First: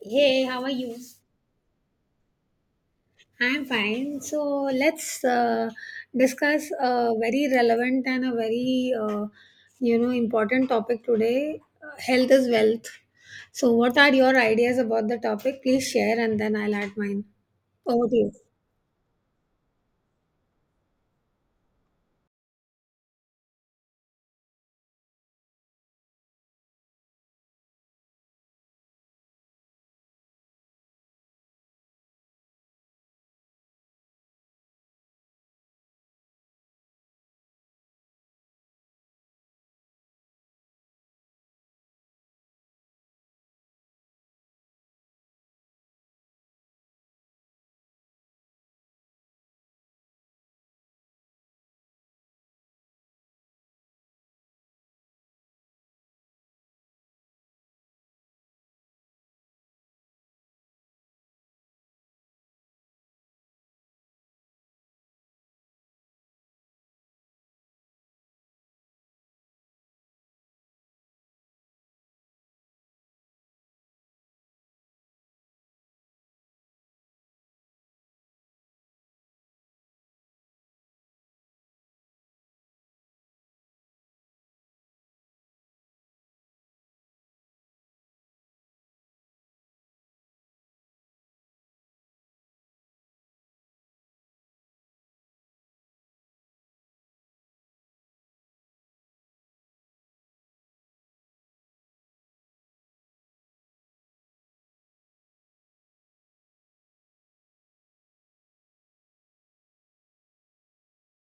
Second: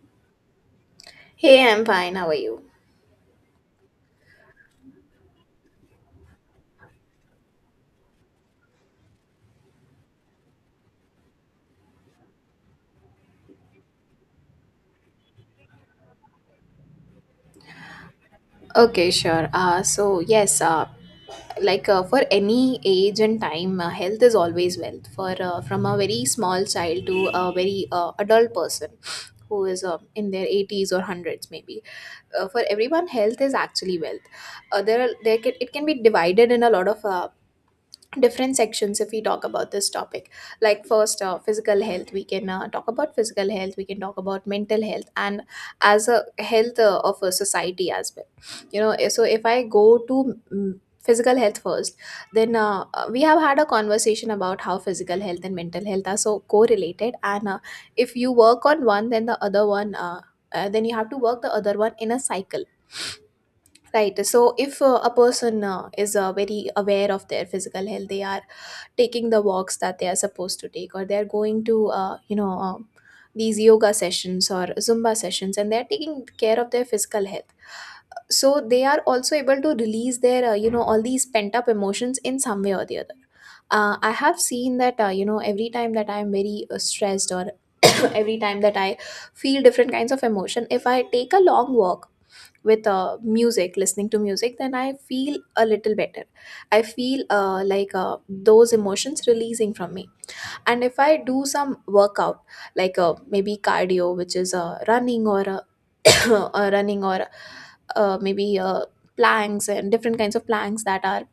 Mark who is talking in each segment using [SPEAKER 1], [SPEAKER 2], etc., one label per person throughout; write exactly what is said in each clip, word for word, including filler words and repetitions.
[SPEAKER 1] Hey, how are you?
[SPEAKER 2] Hey, I'm fine. How are you?
[SPEAKER 1] I'm fine. So let's uh, discuss a very relevant and a very uh, you know important topic today. Uh, health is wealth. So what are your ideas about the topic? Please share and then I'll add mine. Over to you.
[SPEAKER 2] Okay, sure. Uh, so yes, uh, like uh, for any age and time, uh, health is always wealth. For uh, From a very small child to a very uh, adult person who is uh, in their eighties or hundreds, maybe. Uh, for everyone, health is actually wealth. Uh, there, are, there can, It can be divided in a lot of uh, different sections if we talk about this topic, like first, uh, physical health. We can uh, talk about physical health, we can talk about mental health, and as a health uh, of a society as well, you know eh, so if I go to mm, physical health first, then uh, uh, we have had a conversation about how physical health and mental health are so correlated, and uh, if you work on one, then the other one uh, uh, then you have to work the other one in a cycle. Right, so if uh, a person uh, is uh, very aware of their physical health, they are taking the walks that they are supposed to take, or they're going to uh, you know um, these yoga sessions or zumba sessions, and they're taking care of their physical health, so they are also able to release their uh, you know all these pent up emotions in some way or the other. uh, I have seen that, uh, you know every time that I am very uh, stressed or every time that I feel different kinds of emotion, if I take a long walk with uh, music, listening to music, then I feel a little better. I feel uh, like uh, those emotions releasing from me. And if I do some workout, like uh, maybe cardio, which is uh, running or uh, uh, running or uh, maybe uh, planks, and different kinds of planks that are,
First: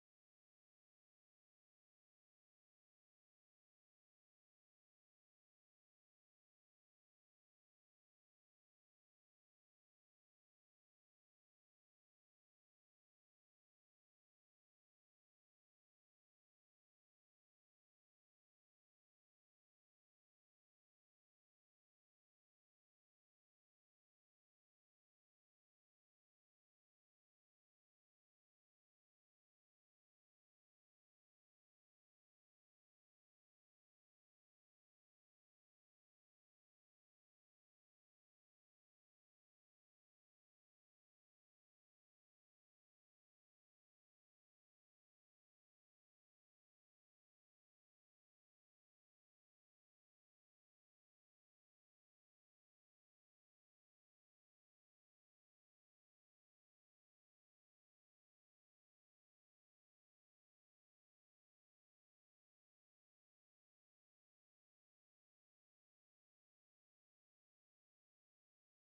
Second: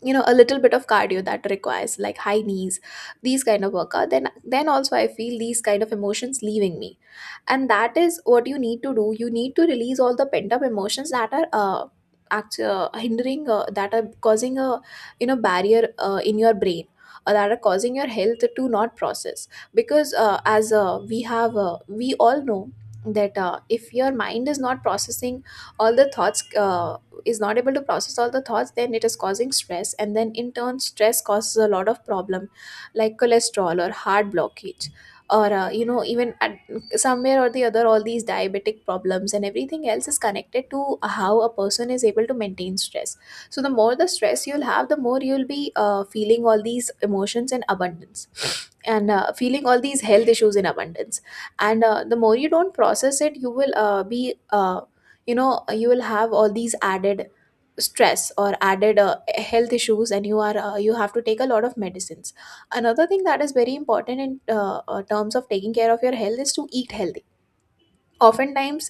[SPEAKER 2] you know, a little bit of cardio that requires like high knees, these kind of workout, then then also I feel these kind of emotions leaving me. And that is what you need to do. You need to release all the pent up emotions that are uh, act- uh hindering, uh, that are causing a, you know, barrier uh, in your brain, or that are causing your health to not process. Because uh, as uh, we have uh, we all know that uh, if your mind is not processing all the thoughts uh, is not able to process all the thoughts, then it is causing stress, and then in turn, stress causes a lot of problem, like cholesterol or heart blockage, or uh, you know even at somewhere or the other, all these diabetic problems and everything else is connected to how a person is able to maintain stress. So the more the stress you'll have, the more you'll be uh, feeling all these emotions in abundance, and uh, feeling all these health issues in abundance. And uh, the more you don't process it, you will uh, be uh, you know, you will have all these added stress or added uh, health issues, and you are uh, you have to take a lot of medicines. Another thing that is very important in uh, uh, terms of taking care of your health is to eat healthy. Oftentimes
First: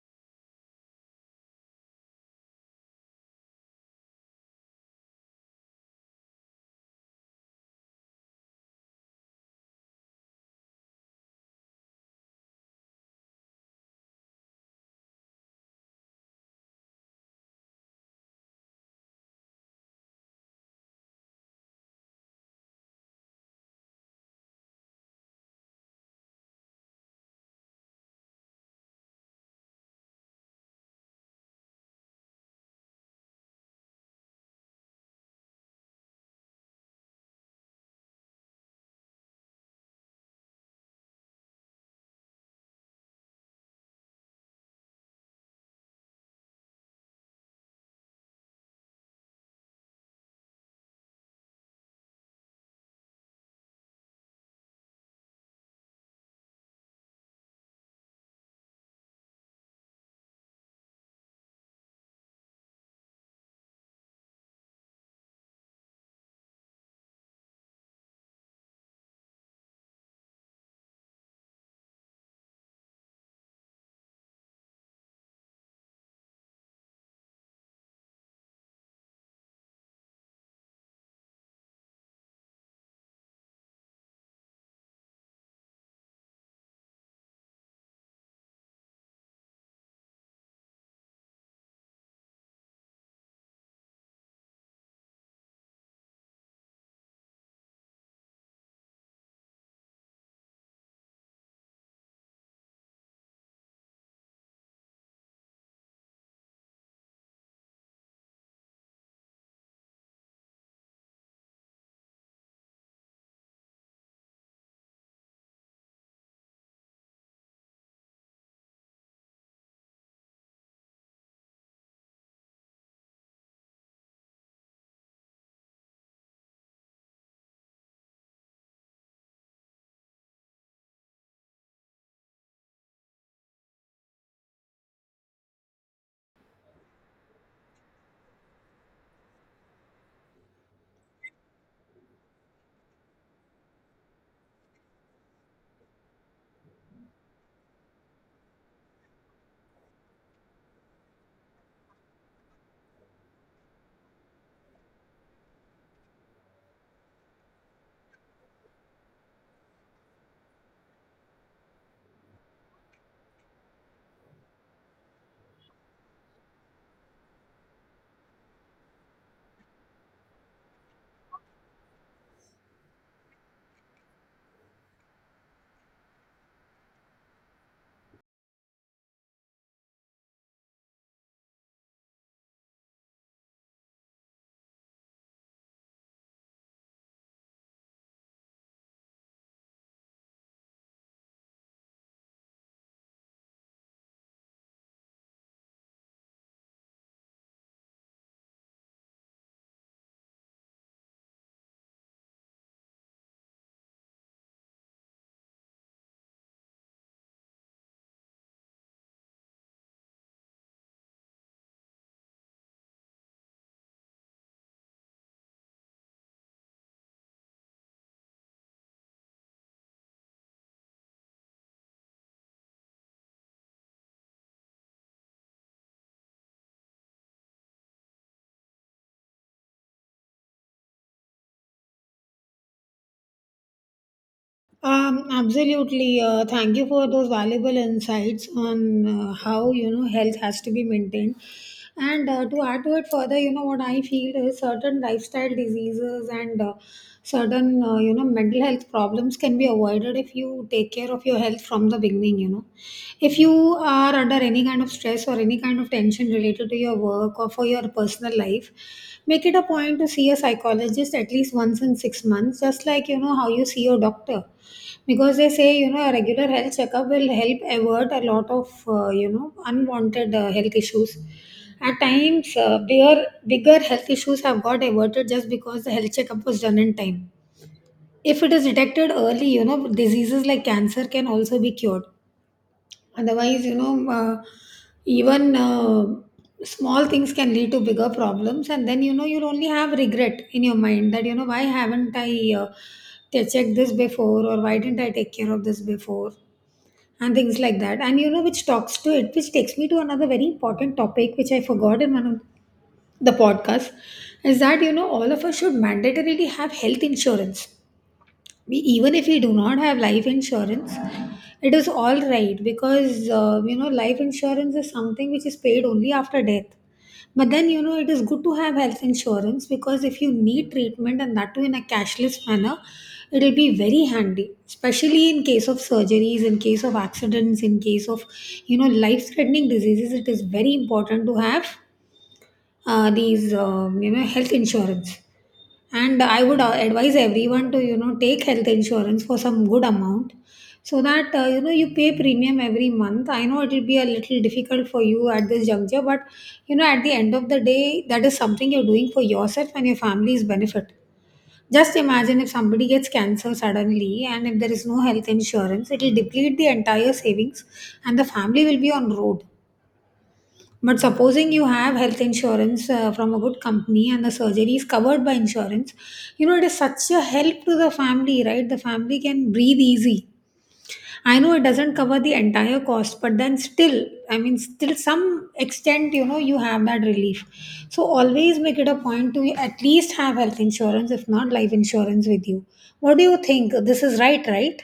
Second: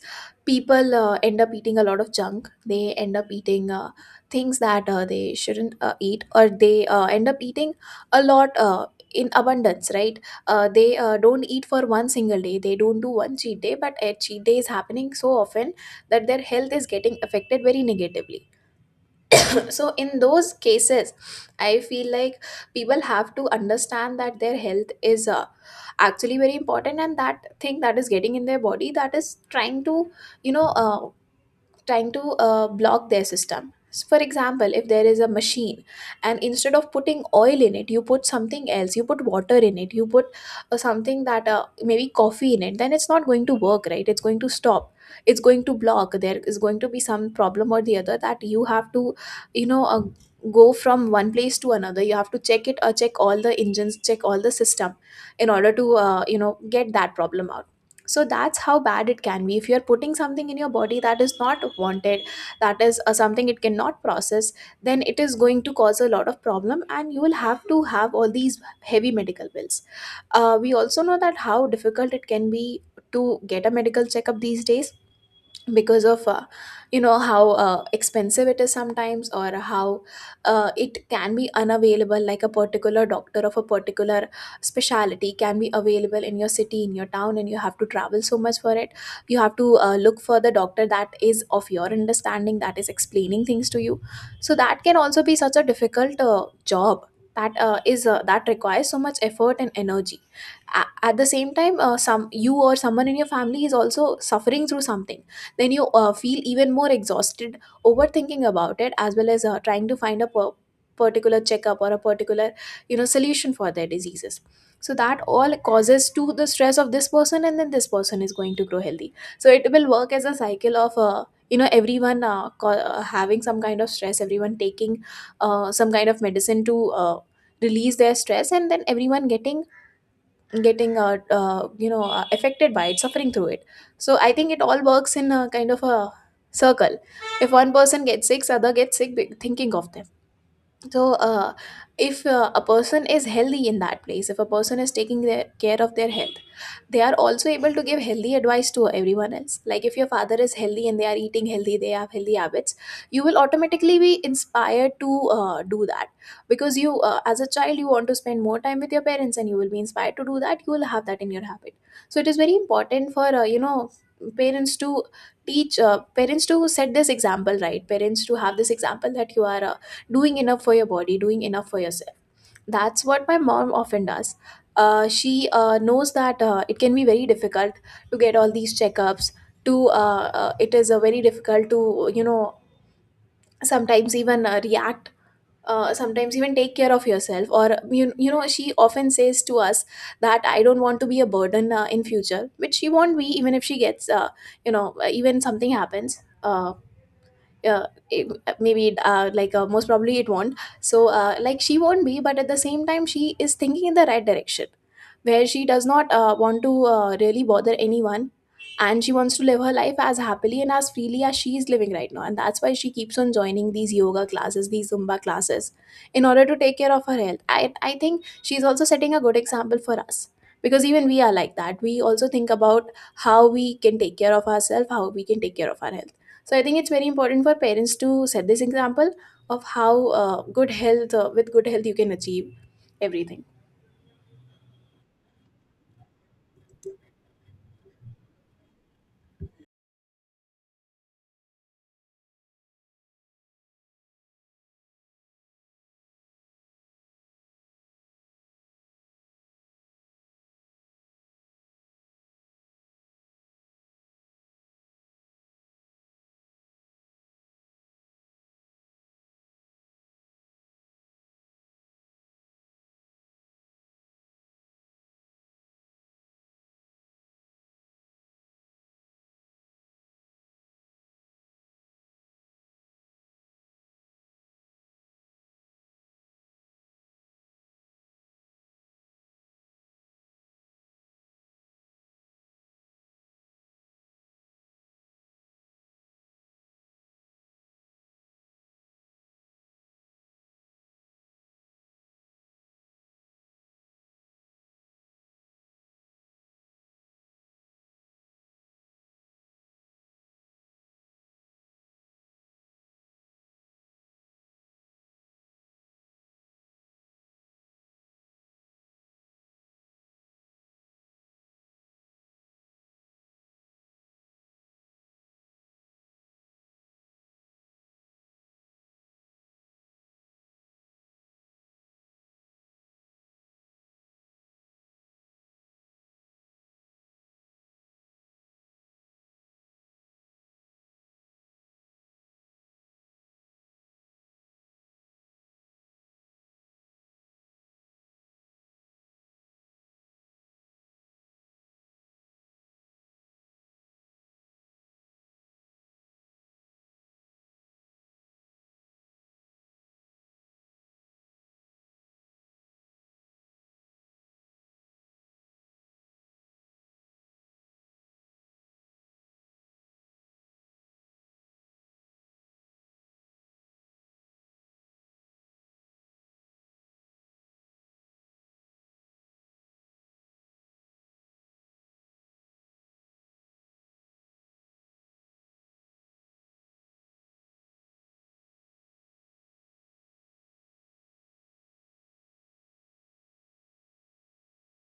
[SPEAKER 2] people uh, end up eating a lot of junk. They end up eating uh, things that uh, they shouldn't uh, eat, or they uh, end up eating a lot uh, in abundance, right? Uh, they uh, don't eat for one single day, they don't do one cheat day, but a cheat day is happening so often that their health is getting affected very negatively. So in those cases, I feel like people have to understand that their health is uh, actually very important, and that thing that is getting in their body, that is trying to, you know, uh, trying to uh, block their system. So for example, if there is a machine and instead of putting oil in it, you put something else, you put water in it, you put uh, something that uh, maybe coffee in it, then it's not going to work, right? It's going to stop. It's going to block. There is going to be some problem or the other that you have to, you know, uh, go from one place to another. You have to check it, or check all the engines, check all the system in order to, uh, you know, get that problem out. So that's how bad it can be if you're putting something in your body that is not wanted, that is uh, something it cannot process. Then it is going to cause a lot of problem, and you will have to have all these heavy medical bills. Uh, we also know that how difficult it can be to get a medical checkup these days, because of, uh, you know how uh, expensive it is sometimes, or how uh, it can be unavailable, like a particular doctor of a particular specialty can be available in your city, in your town, and you have to travel so much for it. You have to uh, look for the doctor that is of your understanding, that is explaining things to you. So that can also be such a difficult uh, job, that uh, is uh, that requires so much effort and energy. A- at the same time, uh, some you or someone in your family is also suffering through something, then you uh, feel even more exhausted, overthinking about it, as well as uh, trying to find a per- particular checkup or a particular, you know, solution for their diseases. So that all causes to the stress of this person, and then this person is going to grow healthy, so it will work as a cycle of, uh, you know everyone uh, co- uh, having some kind of stress, everyone taking uh, some kind of medicine to uh, release their stress, and then everyone getting getting uh, uh, you know uh, affected by it, suffering through it. So I think it all works in a kind of a circle. If one person gets sick, other gets sick, be- thinking of them. So uh, if uh, a person is healthy in that place, if a person is taking their care of their health, they are also able to give healthy advice to everyone else. Like, if your father is healthy and they are eating healthy, they have healthy habits, you will automatically be inspired to uh, do that. Because you uh, as a child, you want to spend more time with your parents, and you will be inspired to do that, you will have that in your habit. So it is very important for, uh, you know parents to teach uh, parents to set this example, right, parents to have this example that you are uh, doing enough for your body, doing enough for yourself. That's what my mom often does. Uh, she uh, knows that uh, it can be very difficult to get all these checkups, to uh, uh, it is uh, very difficult to, you know, sometimes even uh, react, uh, sometimes even take care of yourself. Or you, you know, she often says to us that I don't want to be a burden uh, in future, which she won't be, even if she gets uh, you know even something happens, uh, uh, it, maybe uh, like uh, most probably it won't, so uh, like she won't be. But at the same time, she is thinking in the right direction, where she does not uh, want to uh, really bother anyone. And she wants to live her life as happily and as freely as she is living right now, and that's why she keeps on joining these yoga classes, these zumba classes, in order to take care of her health. i, I think she's also setting a good example for us, because even we are like that. We also think about how we can take care of ourselves, how we can take care of our health. So I think it's very important for parents to set this example of how uh, good health, uh, with good health, you can achieve everything.
[SPEAKER 1] Um, absolutely. Uh, thank you for those valuable insights on uh, how you know health has to be maintained. And uh, to add to it further, you know what I feel is certain lifestyle diseases and uh, certain uh, you know mental health problems can be avoided if you take care of your health from the beginning. You know, if you are under any kind of stress or any kind of tension related to your work or for your personal life, make it a point to see a psychologist at least once in six months, just like you know how you see your doctor because they say, you know, a regular health checkup will help avert a lot of, uh, you know, unwanted uh, health issues. At times, uh, bigger, bigger health issues have got averted just because the health checkup was done in time. If it is detected early, you know, diseases like cancer can also be cured. Otherwise, you know, uh, even uh, small things can lead to bigger problems, and then you know you'll only have regret in your mind that you know why haven't I uh, t- checked this before, or why didn't I take care of this before, and things like that. And you know, which talks to it, which takes me to another very important topic, which I forgot in one of the podcasts, is that you know all of us should mandatorily have health insurance we, even if we do not have life insurance. It is all right because uh, you know life insurance is something which is paid only after death. But then you know it is good to have health insurance because if you need treatment and that too in a cashless manner, it will be very handy, especially in case of surgeries, in case of accidents, in case of you know life threatening diseases. It is very important to have uh, these um, you know health insurance. And I would uh, advise everyone to you know take health insurance for some good amount, so that uh, you know you pay premium every month. I know it will be a little difficult for you at this juncture, but you know at the end of the day that is something you're doing for yourself and your family's benefit. Just imagine if somebody gets cancer suddenly and if there is no health insurance, it will deplete the entire savings and the family will be on road. But supposing you have health insurance uh, from a good company and the surgery is covered by insurance, you know, it is such a help to the family, right? The family can breathe easy. I know it doesn't cover the entire cost, but then still, I mean, still some extent, you know, you have that relief. So always make it a point to at least have health insurance, if not life insurance with you. What do you think? This is right, right?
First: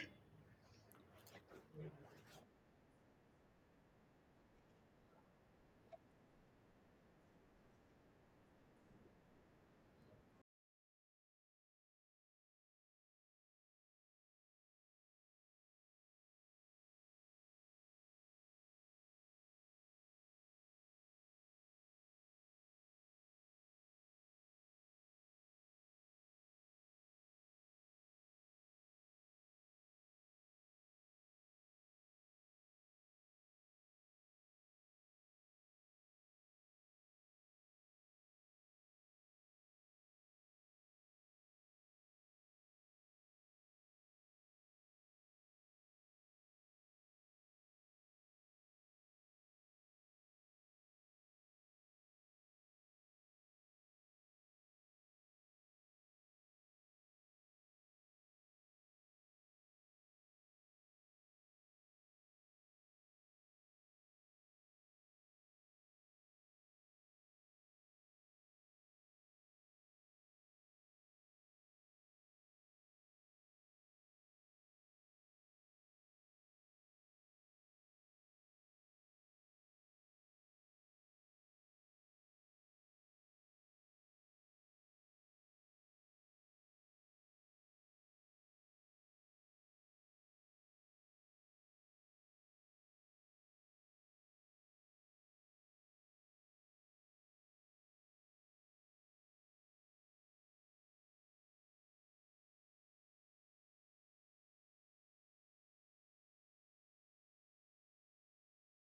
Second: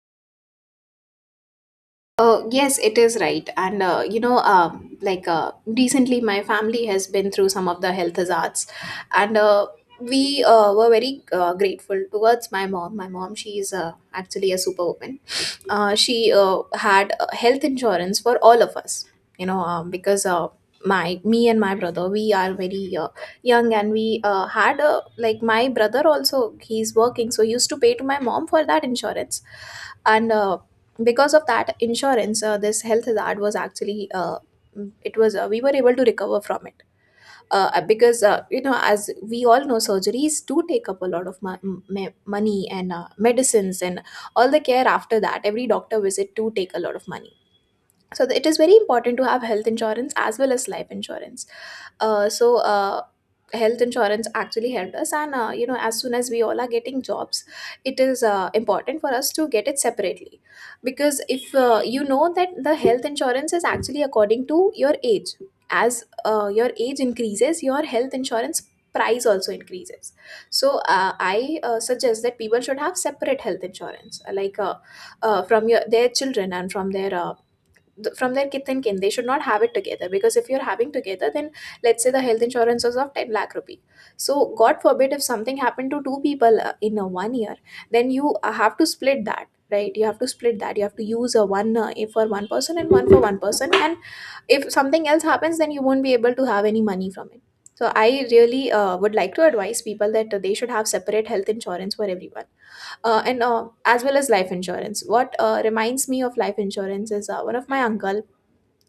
[SPEAKER 2] Uh, yes, it is right. And, uh, you know, um, like uh, recently, my family has been through some of the health hazards, and uh, we uh, were very uh, grateful towards my mom. My mom, she is uh, actually a superwoman. Uh, she uh, had uh, health insurance for all of us. You know, um, because uh, my me and my brother, we are very uh, young, and we uh, had a, like my brother also. He's working, so he used to pay to my mom for that insurance and uh, because of that insurance uh, this health hazard was actually uh, it was uh, we were able to recover from it. Uh, uh, because uh, you know as we all know, surgeries do take up a lot of mo- m- me- money and uh, medicines, and all the care after that, every doctor visit, do take a lot of money. So th- it is very important to have health insurance as well as life insurance. uh, so uh, Health insurance actually helped us, and uh, you know, as soon as we all are getting jobs, it is uh, important for us to get it separately, because if uh, you know that the health insurance is actually according to your age. As uh, your age increases, your health insurance price also increases. So uh, i uh, suggest that people should have separate health insurance, like uh, uh, from your their children and from their uh, th- from their kith and kin. They should not have it together, because if you're having together, then let's say the health insurance was of ten lakh rupee. So god forbid if something happened to two people uh, in a one year, then you uh, have to split that, right? You have to split that. You have to use a one uh, for one person and one for one person, and if something else happens, then you won't be able to have any money from it. So I really uh, would like to advise people that uh, they should have separate health insurance for everyone, uh, and uh, as well as life insurance. What uh, reminds me of life insurance is uh, one of my uncle.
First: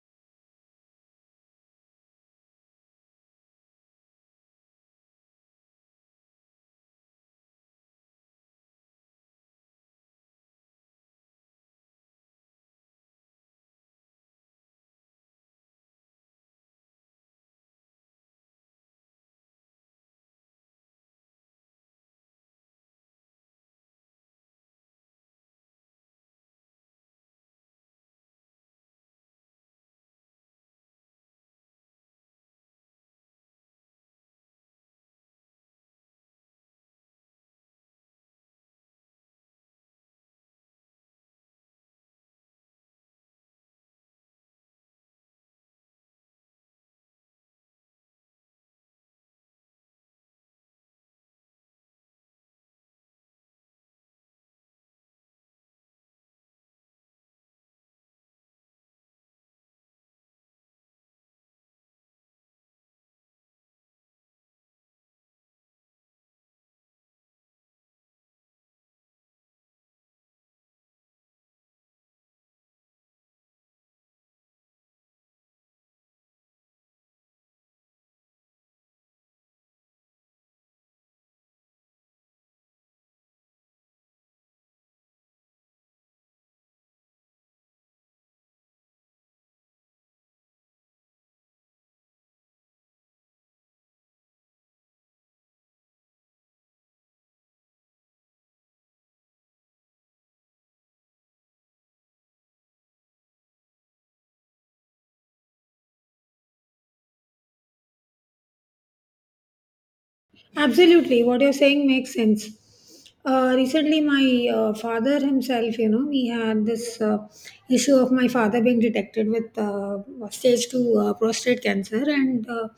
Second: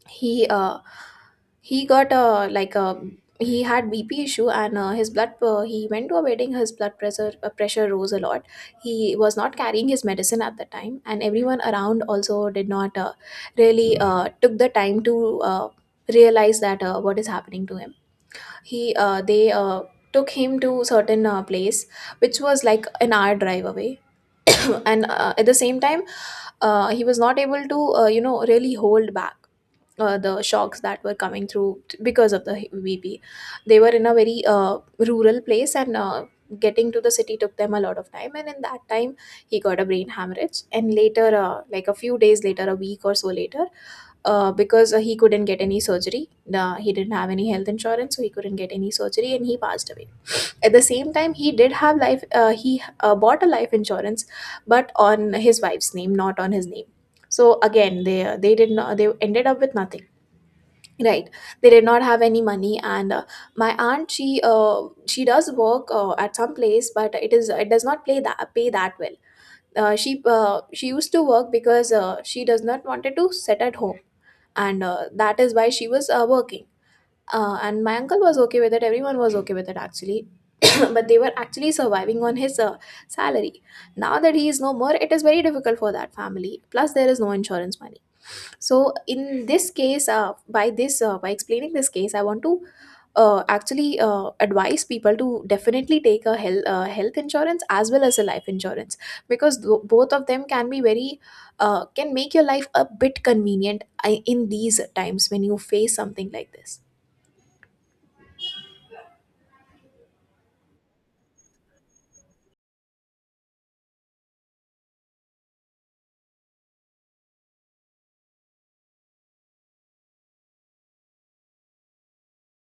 [SPEAKER 2] He uh he got a like a he had bp issue, and uh, his blood uh, he went to a wedding. His blood pressure uh, pressure rose a lot. He was not carrying his medicine at the time, and everyone around also did not uh, really uh, took the time to uh, realize that uh, what is happening to him. He uh, they uh, took him to certain uh, place which was like an hour drive away. And uh, at the same time, uh, he was not able to uh, you know, really hold back uh, the shocks that were coming through t- because of the h- V P. They were in a very uh, rural place, and uh, getting to the city took them a lot of time. And in that time, he got a brain hemorrhage. And later, uh, like a few days later, a week or so later, uh, because uh, he couldn't get any surgery, uh, he didn't have any health insurance, so he couldn't get any surgery and he passed away. At the same time, he did have life, uh, he uh, bought a life insurance, but on his wife's name, not on his name. So again, they they did not, they ended up with nothing, right? They did not have any money. And uh, my aunt, she uh, she does work uh, at some place, but it is it does not play that pay that well. Uh, she uh, she used to work because uh, she does not wanted to sit at home, and uh, that is why she was uh, working. Uh, and my uncle was okay with it, everyone was okay with it actually. But they were actually surviving on his uh, salary. Now that he is no more, it is very difficult for that family, plus there is no insurance money. So in this case, uh, by this uh, by explaining this case, I want to uh, actually uh, advise people to definitely take a health, uh, health insurance as well as a life insurance, because tho- both of them can be very uh, can make your life a bit convenient uh, in these times when you face something like this.
[SPEAKER 1] Absolutely, what you're saying makes sense. Uh, recently, my uh, father himself, you know, we had this uh, issue of my father being detected with uh, stage two uh, prostate cancer, and uh,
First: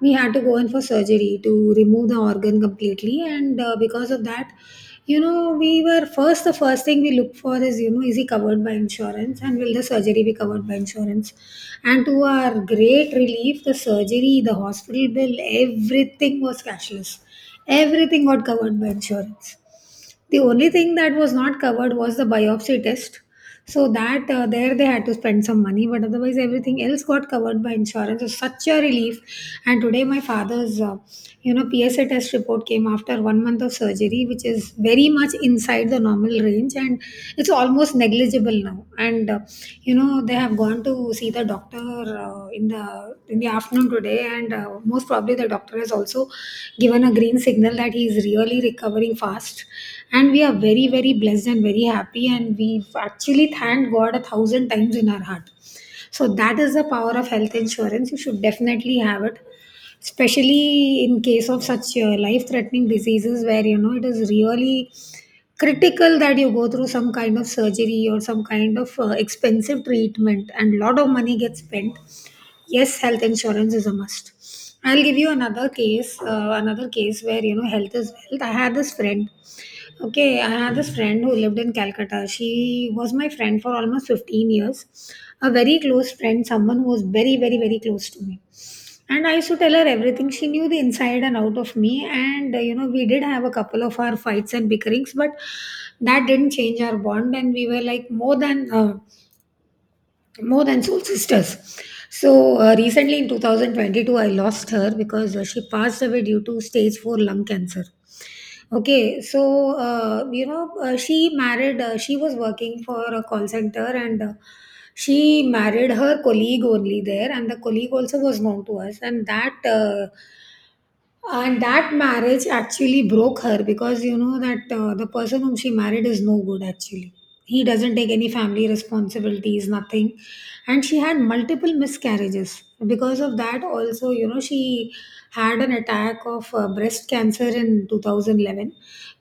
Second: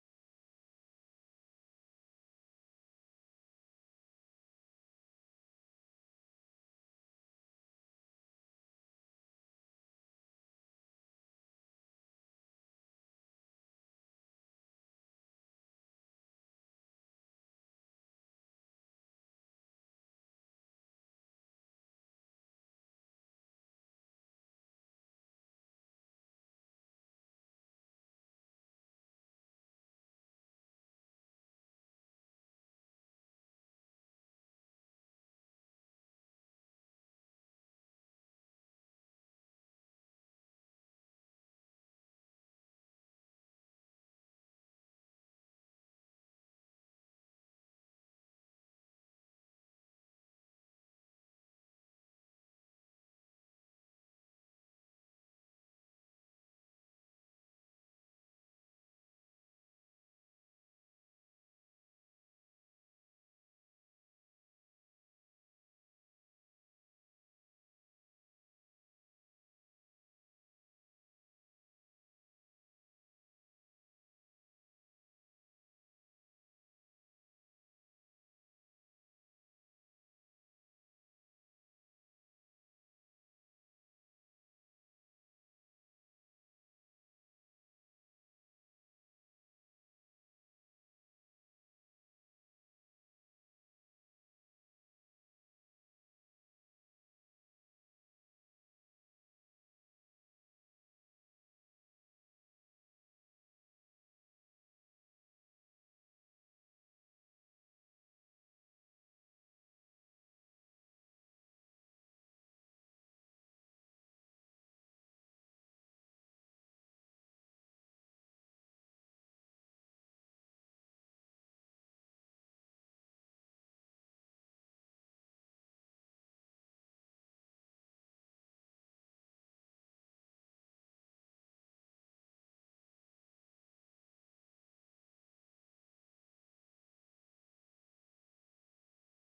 [SPEAKER 1] we had to go in for surgery to remove the organ completely. And uh, because of that, you know we were first the first thing we look for is you know is he covered by insurance and will the surgery be covered by insurance. And to our great relief, the surgery, the hospital bill, everything was cashless. Everything got covered by insurance. The only thing that was not covered was the biopsy test. So that uh, there they had to spend some money, but otherwise everything else got covered by insurance. So such a relief. And today my father's, uh, you know, P S A test report came after one month of surgery, which is very much inside the normal range, and it's almost negligible now. And uh, you know they have gone to see the doctor uh, in the in the afternoon today, and uh, most probably the doctor has also given a green signal that he is really recovering fast. And we are very very blessed and very happy and we've actually thanked god a thousand times in our heart. So that is the power of health insurance. You should definitely have it, especially in case of such uh, life threatening diseases where you know it is really critical that you go through some kind of surgery or some kind of uh, expensive treatment and lot of money gets spent. Yes, health insurance is a must. I'll give you another case, uh, another case where you know health is wealth. I had this friend. Okay, I had this friend who lived in Calcutta. She was my friend for almost fifteen years, a very close friend, someone who was very very very close to me, and I used to tell her everything. She knew the inside and out of me. And, uh, you know, we did have a couple of our fights and bickerings, but that didn't change our bond. And we were like more than. Uh, more than soul sisters. So uh, recently in twenty twenty-two, I lost her because uh, she passed away due to stage four lung cancer. Okay, so uh, you know uh, she married. Uh, she was working for a call center, and uh, she married her colleague only there, and the colleague also was known to us, and that. Uh, and that marriage actually broke her because you know that uh, the person whom she married is no good actually. He doesn't take any family responsibilities, nothing. And she had multiple miscarriages because of that. Also you know she had an attack of uh, breast cancer in two thousand eleven,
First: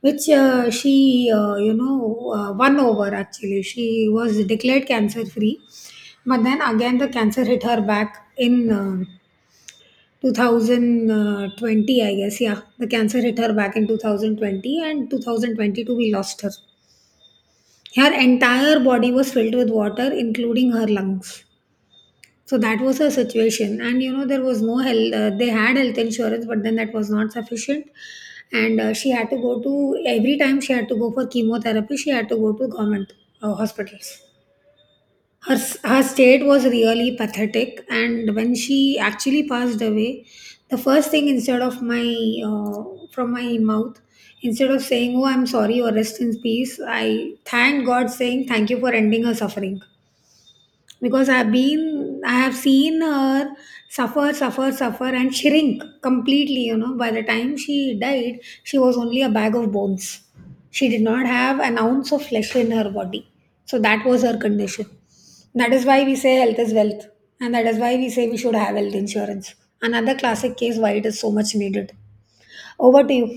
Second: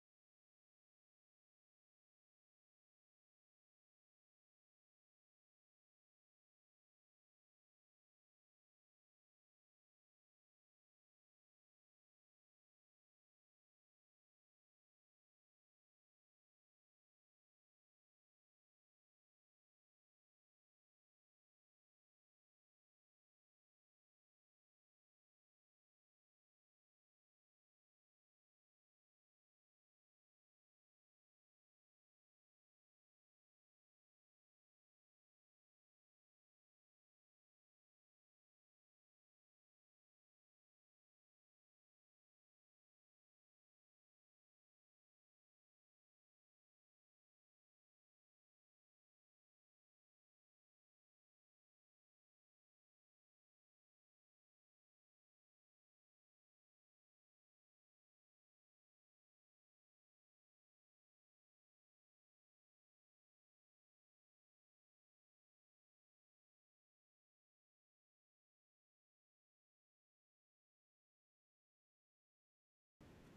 [SPEAKER 1] which uh, she uh, you know uh, won over. Actually, she was declared cancer free, but then again the cancer hit her back in um two thousand twenty, I guess. Yeah, the cancer hit her back in two thousand twenty, and two thousand twenty-two we lost her. Her entire body was filled with water, including her lungs. So that was her situation, and you know there was no health. Uh, they had health insurance, but then that was not sufficient, and uh, she had to go to every time she had to go for chemotherapy. She had to go to government uh, hospitals. Her her state was really pathetic, and when she actually passed away, the first thing, instead of my uh, from my mouth, instead of saying oh I'm sorry or rest in peace, I thanked god saying thank you for ending her suffering. Because i've been I have seen her suffer, suffer, suffer, and shrink completely. You know, by the time she died, she was only a bag of bones. She did not have an ounce of flesh in her body. So that was her condition. That is why we say health is wealth, and that is why we say we should have health insurance. Another classic case why it is so much needed. Over to you.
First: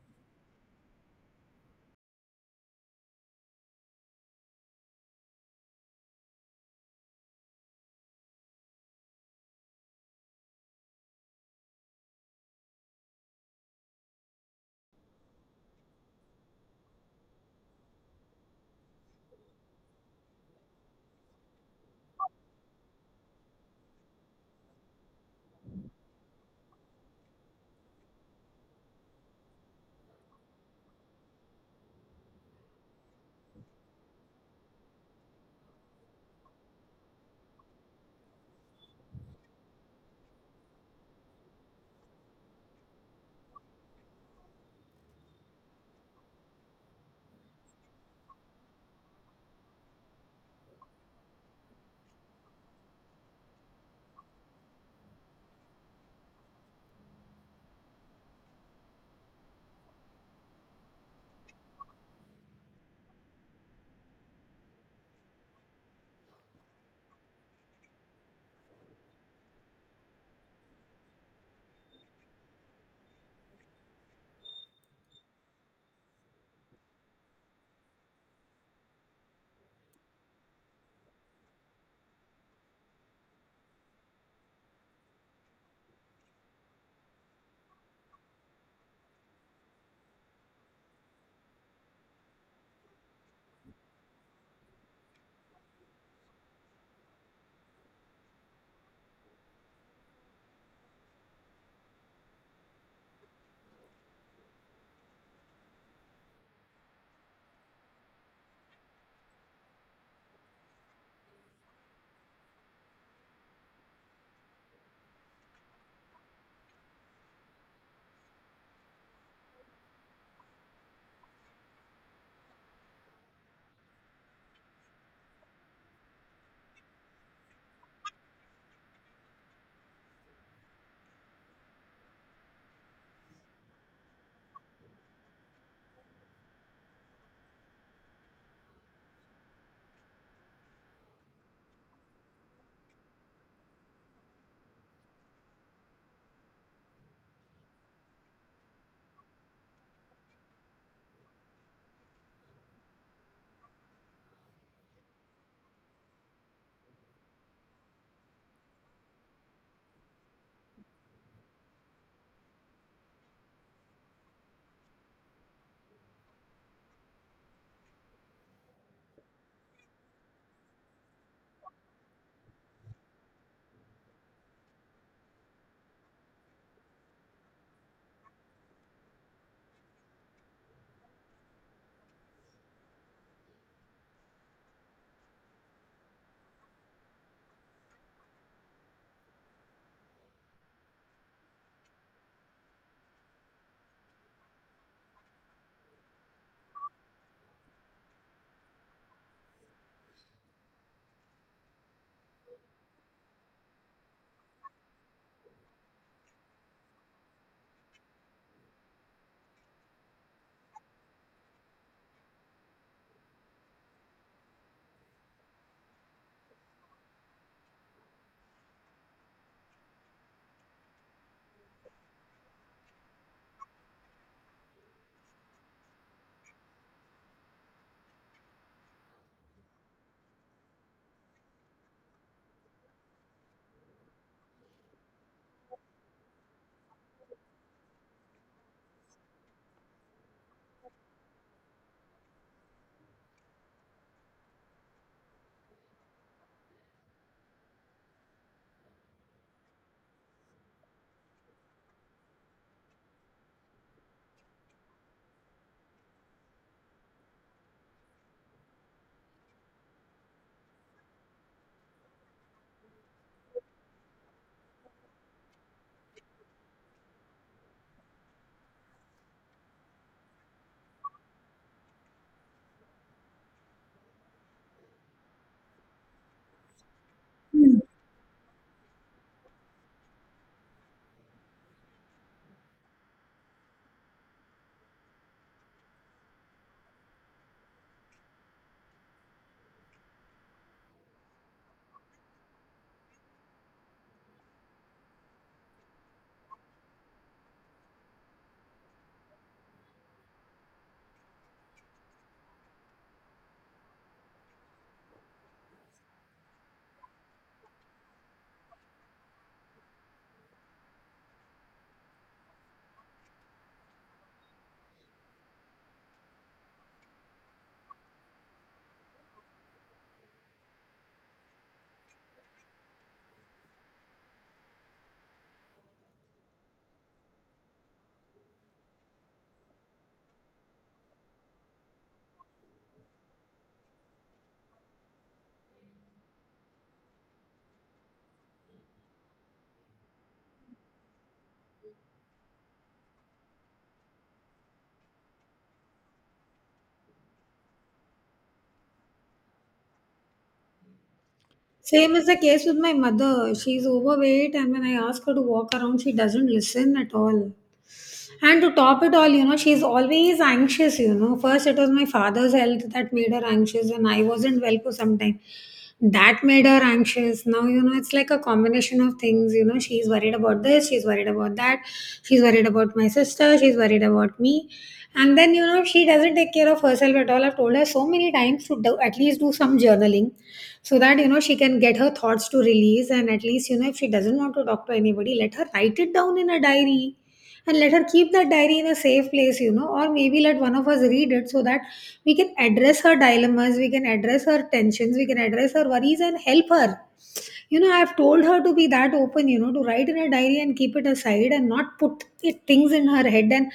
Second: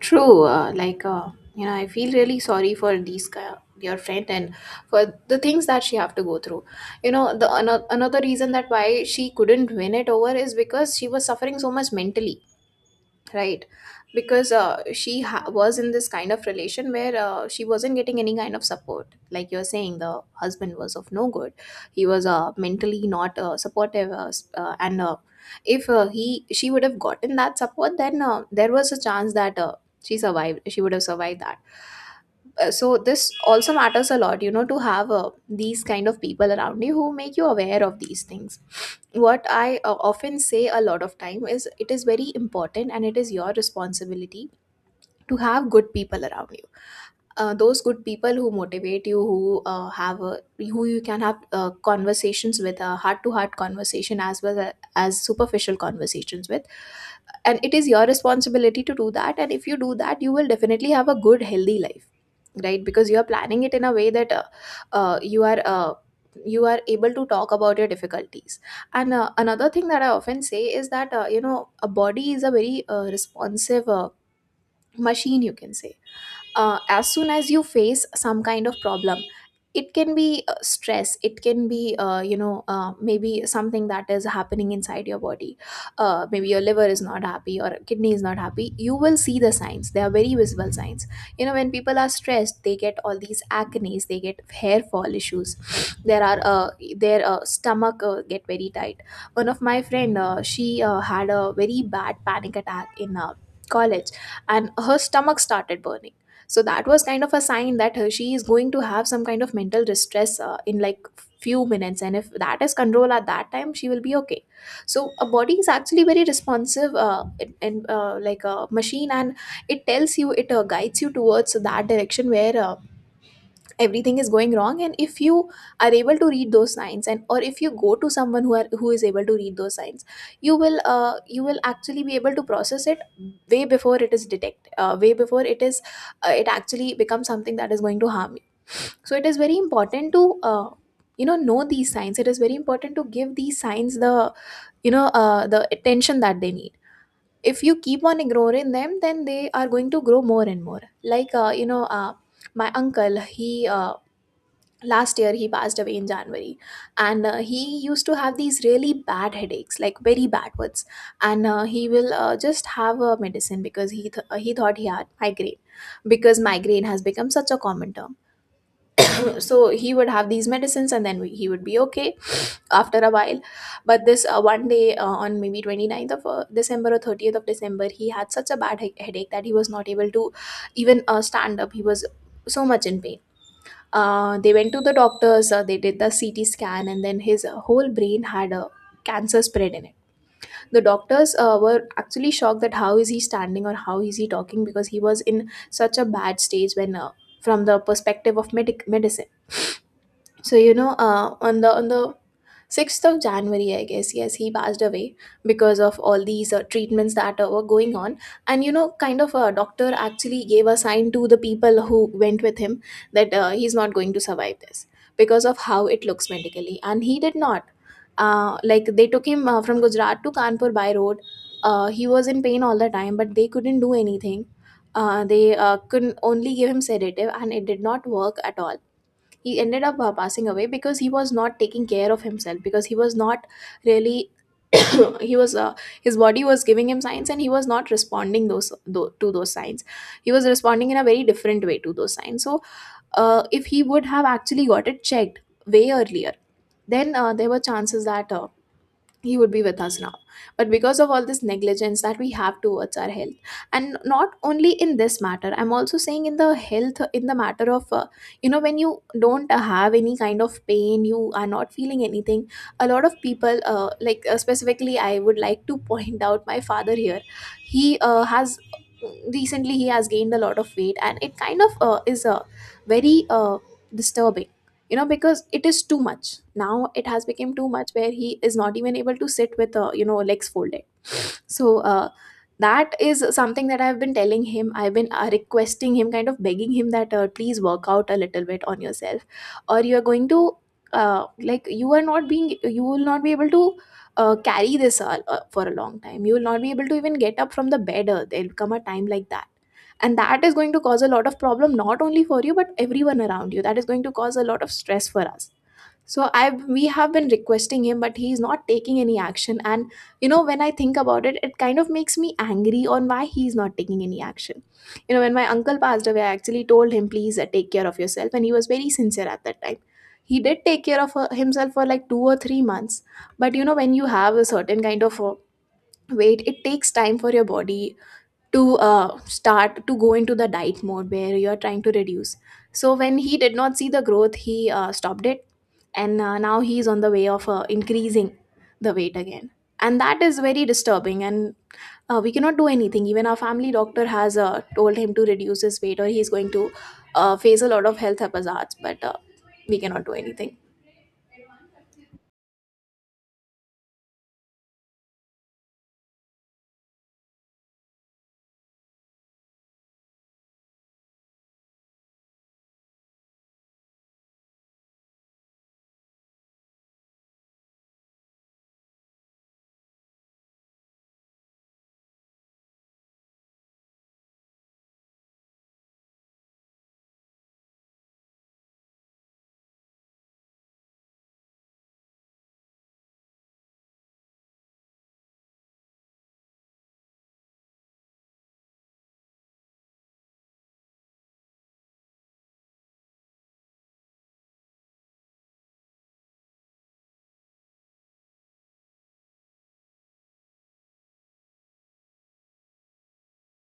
[SPEAKER 2] True. uh, like uh, you know, I feel really sorry for these guy, your friend, and for the things that she have to go through. You know, the ano- another reason that why she couldn't win it over is because she was suffering so much mentally, right? Because uh, she ha- was in this kind of relation where uh, she wasn't getting any kind of support. Like you're saying, the husband was of no good. He was uh, mentally not uh, supportive, uh, s- uh, and uh, if uh, he she would have gotten that support, then uh, there was a chance that uh, she survived she would have survived that. Uh, so this also matters a lot, you know, to have uh, these kind of people around you who make you aware of these things. What I uh, often say a lot of time is it is very important, and it is your responsibility to have good people around you, uh, those good people who motivate you, who uh, have a, who you can have uh, conversations with, a heart to heart conversation as well a- as superficial conversations with. And it is your responsibility to do that, and if you do that, you will definitely have a good healthy life, right? Because you are planning it in a way that uh, uh, you are uh, you are able to talk about your difficulties. And uh, another thing that I often say is that uh, you know, a body is a very uh, responsive uh, machine, you can say. Uh, as soon as you face some kind of problem, it can be uh, stress, it can be uh, you know uh, maybe something that is happening inside your body, uh, maybe your liver is not happy or kidney is not happy. You will see the signs, they are very visible signs. You know, when people are stressed, they get all these acnes, they get hair fall issues. There are uh, their uh, stomach uh, get very tight. One of my friend, uh, she uh, had a very bad panic attack in uh, college, and her stomach started burning. So that was kind of a sign that uh, she is going to have some kind of mental distress uh, in like few minutes, and if that is control at that time, she will be okay. So a body is actually very responsive uh, in, in, uh, like a machine, and it tells you, it uh, guides you towards that direction where uh, everything is going wrong. And if you are able to read those signs, and or if you go to someone who are who is able to read those signs, you will uh, you will actually be able to process it way before it is detect uh, way before it is uh, it actually becomes something that is going to harm you. So it is very important to uh, you know know these signs. It is very important to give these signs the you know uh, the attention that they need. If you keep on ignoring them, then they are going to grow more and more. like uh, you know uh, my uncle, he uh, last year he passed away in January, and uh, he used to have these really bad headaches, like very bad ones, and uh, he will uh, just have a medicine because he th- uh, he thought he had migraine, because migraine has become such a common term. So he would have these medicines, and then we, he would be okay after a while. But this uh, one day, uh, on maybe 29th of uh, december or thirtieth of december, he had such a bad he- headache that he was not able to even uh, stand up. He was so much in pain. Uh, they went to the doctors, uh, they did the C T scan, and then his uh, whole brain had a cancer spread in it. The doctors uh, were actually shocked that how is he standing or how is he talking because he was in such a bad stage when, uh, from the perspective of medic- medicine. So you know uh, on the on the sixth of January, I guess, yes, he passed away because of all these uh, treatments that uh, were going on. And you know, kind of, a doctor actually gave a sign to the people who went with him that uh, he's not going to survive this because of how it looks medically, and he did not. Uh, like, they took him uh, from Gujarat to Kanpur by road. Uh, he was in pain all the time, but they couldn't do anything. Uh, they uh, couldn't only give him sedative and it did not work at all. He ended up uh, passing away because he was not taking care of himself, because he was not really. He was uh, his body was giving him signs and he was not responding those tho- to those signs. He was responding in a very different way to those signs. So uh, if he would have actually got it checked way earlier, then uh, there were chances that uh, he would be with us now. But because of all this negligence that we have towards our health, and not only in this matter, I'm also saying in the health, in the matter of uh, you know, when you don't have any kind of pain, you are not feeling anything. A lot of people, uh, like uh, specifically I would like to point out my father here. He uh, has, recently he has gained a lot of weight and it kind of uh, is uh, very uh, disturbing, you know, because it is too much. Now it has become too much, where he is not even able to sit with, uh, you know, legs folded. So uh, that is something that I've been telling him, I've been uh, requesting him, kind of begging him that uh, please work out a little bit on yourself, or you're going to, uh, like, you are not being, you will not be able to uh, carry this all, uh, for a long time. You will not be able to even get up from the bed. Uh, there'll come a time like that, and that is going to cause a lot of problem, not only for you but everyone around you. That is going to cause a lot of stress for us. So I, we have been requesting him, but he is not taking any action. And you know, when I think about it, it kind of makes me angry on why he is not taking any action. You know, when my uncle passed away, I actually told him, please uh, take care of yourself, and he was very sincere at that time. He did take care of uh, himself for like two or three months. But you know, when you have a certain kind of uh, weight, it takes time for your body to uh, start to go into the diet mode where you are trying to reduce. So when he did not see the growth, he uh, stopped it, and uh, now he is on the way of uh, increasing the weight again, and that is very disturbing. And uh, we cannot do anything. Even our family doctor has uh, told him to reduce his weight, or he's going to uh, face a lot of health hazards, but uh, we cannot do anything.
[SPEAKER 1] Same is the case with my mother. She's overweight, and when I ask her to walk around she doesn't listen at all. And to top it all, you know, she's always anxious, you know. First, it was my father's health that made her anxious, and I wasn't well for some time. That made her anxious. Now, you know, it's like a combination of things. You know, she's worried about this, she's worried about that, she's worried about my sister, she's worried about me. And then, you know, she doesn't take care of herself at all. I've told her so many times to do, at least do some journaling so that, you know, she can get her thoughts to release. And at least, you know, if she doesn't want to talk to anybody, let her write it down in a diary and let her keep that diary in a safe place, you know, or maybe let one of us read it, so that we can address her dilemmas, we can address her tensions, we can address her worries and help her. You know, I've told her to be that open, you know, to write in her diary and keep it aside and not put it, things in her head and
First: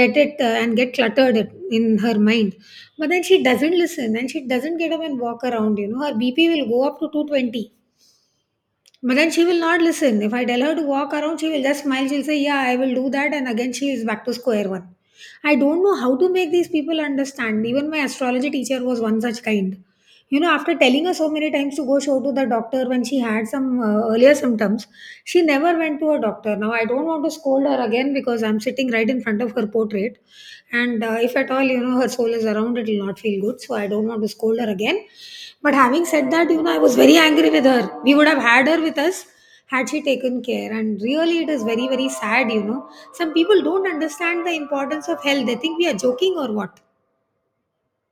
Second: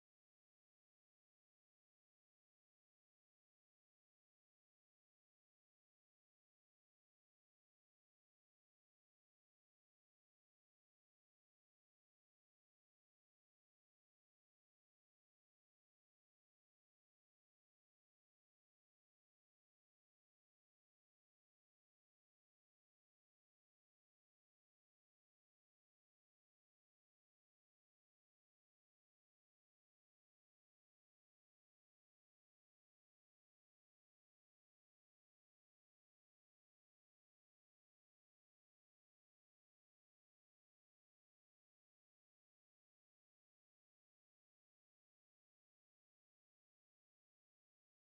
[SPEAKER 1] get it uh, and get cluttered it- in her mind. But then she doesn't listen and she doesn't get up and walk around. You know her bp will go up to two twenty, but then she will not listen. If I tell her to walk around, she will just smile. She'll say, "Yeah, I will do that." And again, she is back to square one. I don't know how to make these people understand. Even my astrology teacher was one such kind. You know, after telling her so many times to go show to the doctor when she had some uh, earlier symptoms, she never went to a doctor. Now, I don't want to scold her again because I'm sitting right in front of her portrait. And uh, if at all, you know, her soul is around, it will not feel good. So I don't want to scold her again. But having said that, you know, I was very angry with her. We would have had her with us had she taken care, and really it is very very sad. You know, some people don't understand the importance of health. They think we are joking or what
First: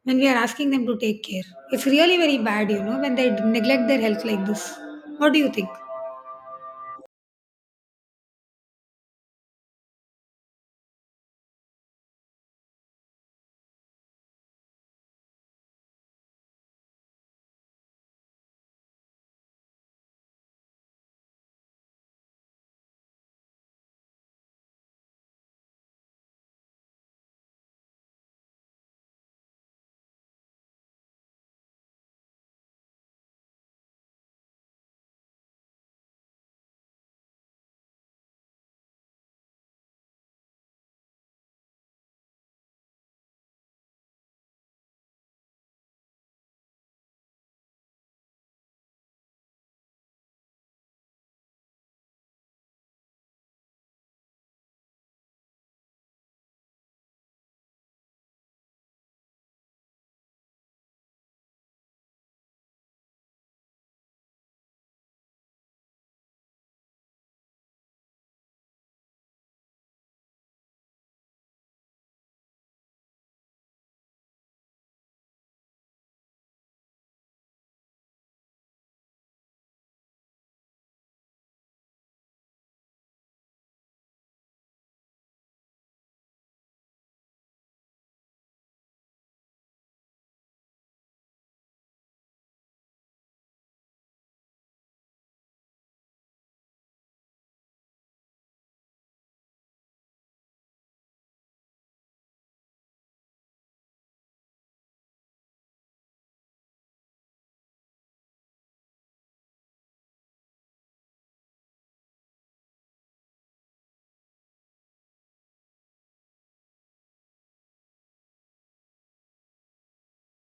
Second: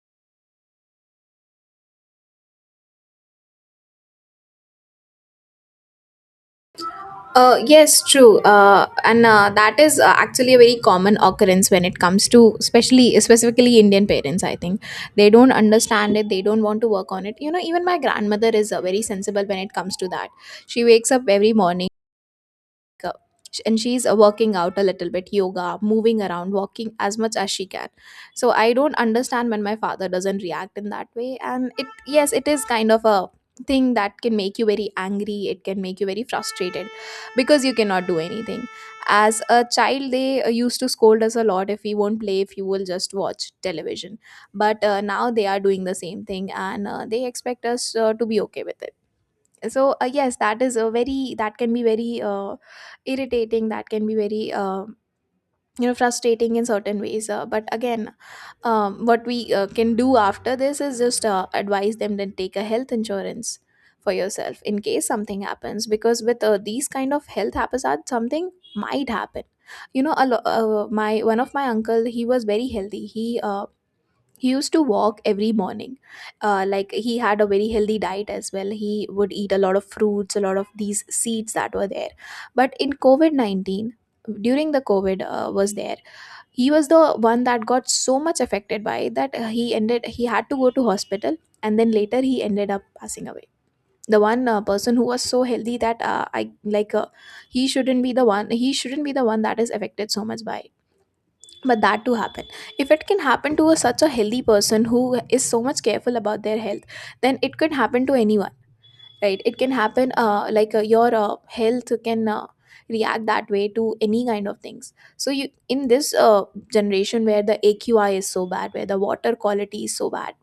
[SPEAKER 1] when we are asking them to take care. It's really very bad, you know, when they neglect their health like this. What do you think?
[SPEAKER 2] Uh, yes, true. Uh, and uh, that is uh, actually a very common occurrence when it comes to, especially, specifically Indian parents. I think they don't understand it. They don't want to work on it. You know, even my grandmother is uh, very sensible when it comes to that. She wakes up every morning, like, uh, sh- and she's uh, working out a little bit, yoga, moving around, walking as much as she can. So I don't understand when my father doesn't react in that way. And it, yes, it is kind of a thing that can make you very angry, it can make you very frustrated, because you cannot do anything. As a child, they uh, used to scold us a lot if we won't play, if you will just watch television. But uh, now they are doing the same thing, and uh, they expect us uh, to be okay with it. So uh, yes, that is a very, that can be very uh, irritating, that can be very uh, you know, frustrating in certain ways. Uh, but again, um, what we uh, can do after this is just uh, advise them to take a health insurance for yourself in case something happens, because with uh, these kind of health haphazards, something might happen. You know, a lo- uh, my one of my uncle, he was very healthy. He uh, he used to walk every morning. Uh, like, he had a very healthy diet as well. He would eat a lot of fruits, a lot of these seeds that were there. But in covid nineteen, during the covid uh, was there, he was the one that got so much affected by it that uh, he ended, he had to go to hospital, and then later he ended up passing away. The one uh, person who was so healthy that uh, I, like uh, he shouldn't be the one, he shouldn't be the one that is affected so much by it. But that to happen, if it can happen to a, such a healthy person who is so much careful about their health, then it could happen to anyone, right? It can happen, uh, like uh, your uh, health can uh, react that way to any kind of things. So you, in this uh, generation, where the AQI is so bad, where the water quality is so bad,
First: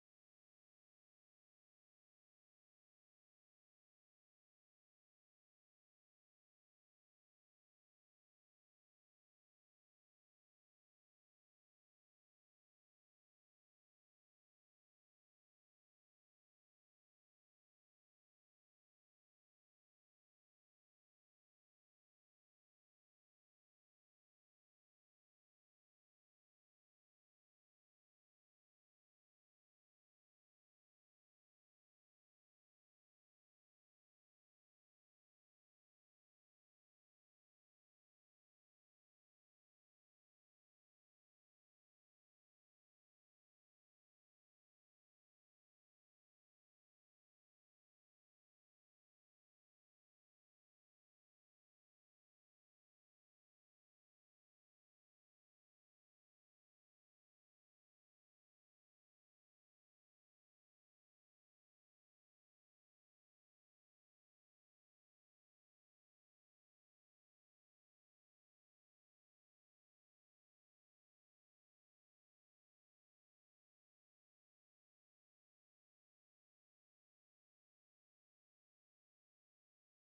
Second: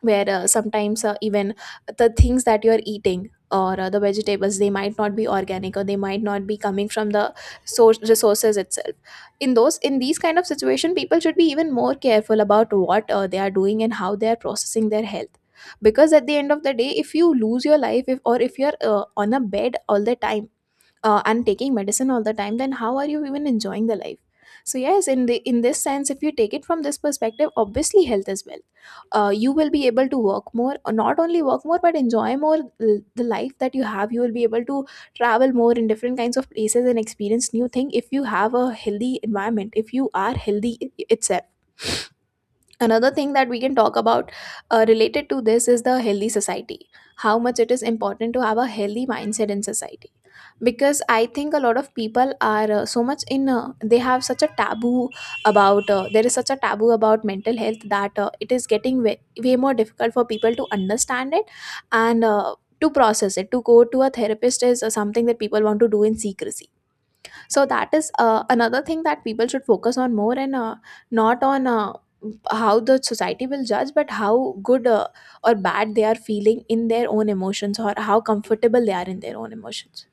[SPEAKER 2] where uh, sometimes uh, even the things that you're eating, or uh, the vegetables, they might not be organic, or they might not be coming from the source resources itself. In those, in these kind of situation, people should be even more careful about what uh, they are doing and how they are processing their health. Because at the end of the day, if you lose your life, if, or if you're uh, on a bed all the time, uh, and taking medicine all the time, then how are you even enjoying the life? So yes, in the, in this sense, if you take it from this perspective, obviously health as well, uh, you will be able to work more, uh, not only work more, but enjoy more, l- the life that you have. You will be able to travel more in different kinds of places and experience new thing if you have a healthy environment, if you are healthy i- itself. Another thing that we can talk about uh, related to this is the healthy society, how much it is important to have a healthy mindset in society. Because I think a lot of people are uh, so much in uh, they have such a taboo about, uh, there is such a taboo about mental health that uh, it is getting way, way more difficult for people to understand it. And uh, to process it, to go to a therapist is uh, something that people want to do in secrecy. So that is uh, another thing that people should focus on more, and uh, not on uh, how the society will judge, but how good uh, or bad they are feeling in their own emotions, or how comfortable they are in their own emotions.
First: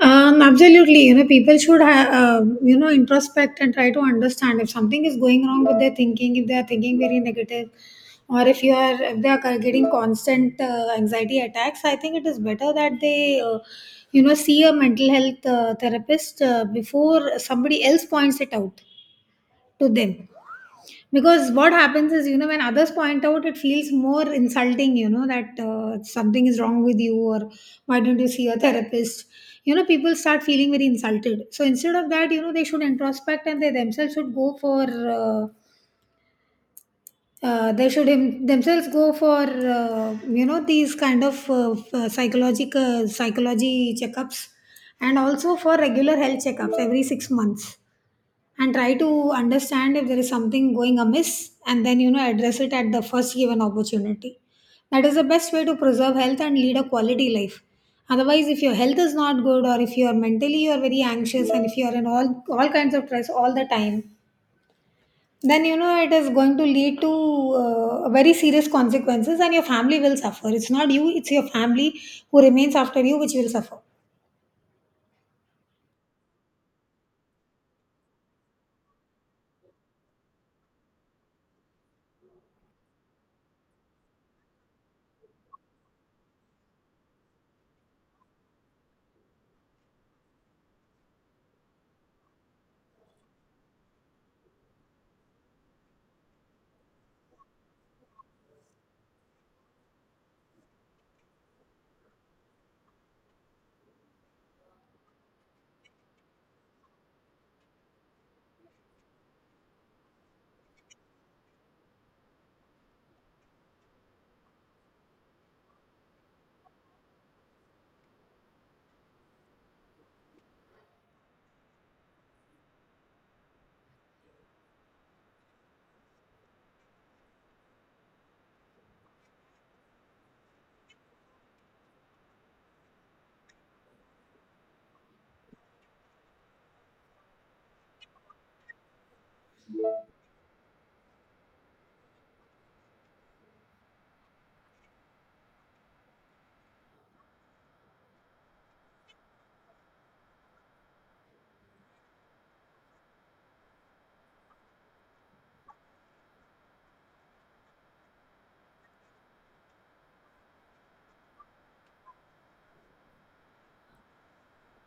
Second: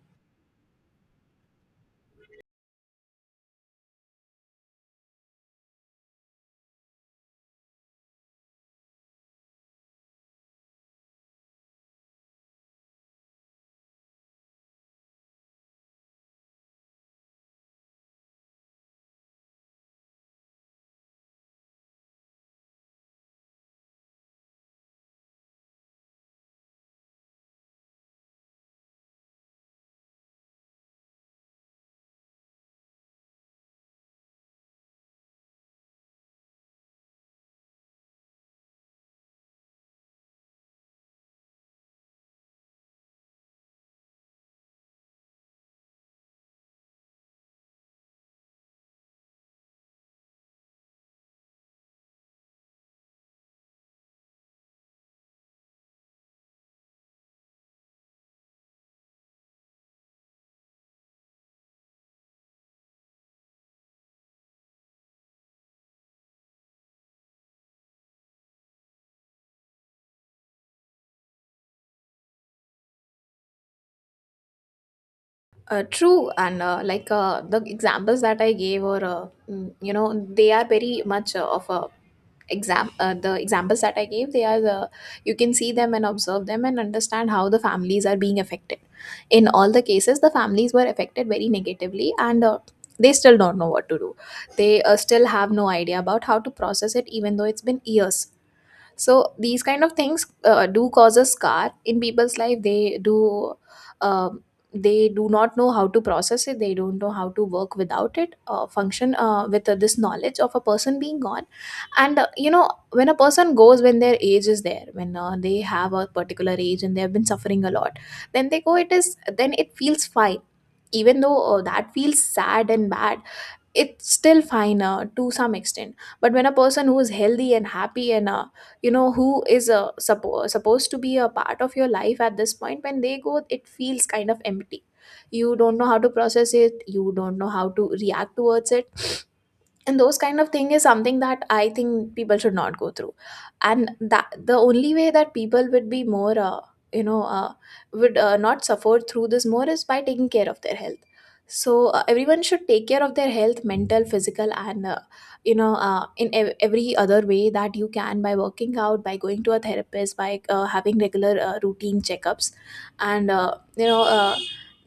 [SPEAKER 1] Um, absolutely. You know, people should have, um, you know, introspect and try to understand if something is going wrong with their thinking, if they are thinking very negative, or if you are, if they are getting constant uh, anxiety attacks. I think it is better that they, uh, you know see a mental health uh, therapist uh, before somebody else points it out to them. Because what happens is you know when others point out it feels more insulting. You know that uh, something is wrong with you, or why don't you see a therapist. You know people start feeling very insulted. So instead of that, you know, they should introspect, and they themselves should go for uh, uh, they should him, themselves go for uh, you know these kind of uh, f- psychological psychology checkups, and also for regular health checkups every six months, and try to understand if there is something going amiss, and then you know address it at the first given opportunity. That is the best way to preserve health and lead a quality life. Otherwise, if your health is not good, or if you are mentally you are very anxious, and if you are in all all kinds of stress all the time, then you know it is going to lead to uh, very serious consequences, and your family will suffer. It's not you, it's your family who remains after you which will suffer.
[SPEAKER 2] Uh, true. And uh, like uh, the examples that I gave, or uh, mm, you know, they are very much uh, of a exam. Uh, the examples that I gave, they are the, you can see them and observe them and understand how the families are being affected. In all the cases, the families were affected very negatively, and uh, they still don't know what to do. They uh, still have no idea about how to process it, even though it's been years. So these kind of things uh, do cause a scar in people's life. They do, um, they do not know how to process it. They don't know how to work without it, uh, function uh, with uh, this knowledge of a person being gone. And uh, you know, when a person goes, when their age is there, when uh, they have a particular age and they have been suffering a lot, then they go, it is, then it feels fine, even though uh, that feels sad and bad. It's still fine uh, to some extent. But when a person who is healthy and happy and uh, you know, who is uh, suppo- supposed to be a part of your life at this point, when they go, it feels kind of empty. You don't know how to process it, you don't know how to react towards it. And those kind of thing is something that I think people should not go through. And that the only way that people would be more uh, you know uh, would uh, not suffer through this more is by taking care of their health. So uh, everyone should take care of their health, mental, physical, and uh, you know uh, in ev- every other way that you can, by working out, by going to a therapist, by uh, having regular uh, routine checkups, and uh, you know uh,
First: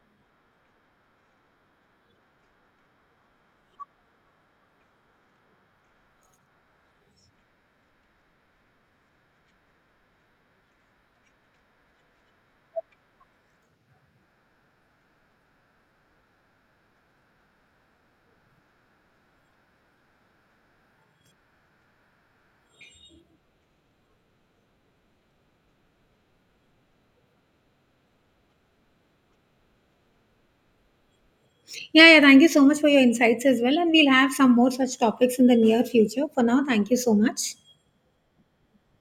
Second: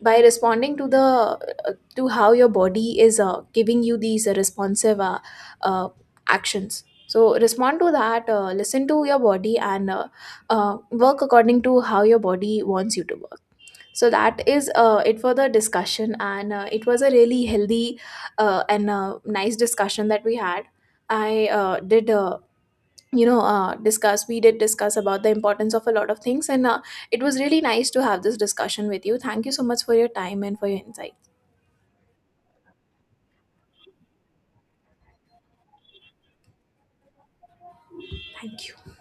[SPEAKER 2] by responding to the, to how your body is uh, giving you these uh, responsive uh, uh, actions. So respond to that, uh, listen to your body, and uh, uh, work according to how your body wants you to work. So that is uh, it for the discussion, and uh, it was a really healthy uh, and uh, nice discussion that we had. I uh, did uh, you know uh, discuss, we did discuss about the importance of a lot of things, and uh, it was really nice to have this discussion with you. Thank you so much for your time and for your insight.
[SPEAKER 1] Yeah, yeah, thank you so much for your insights as well. And we'll have some more such topics in the near future. For now, thank you so much.
[SPEAKER 2] Thank you.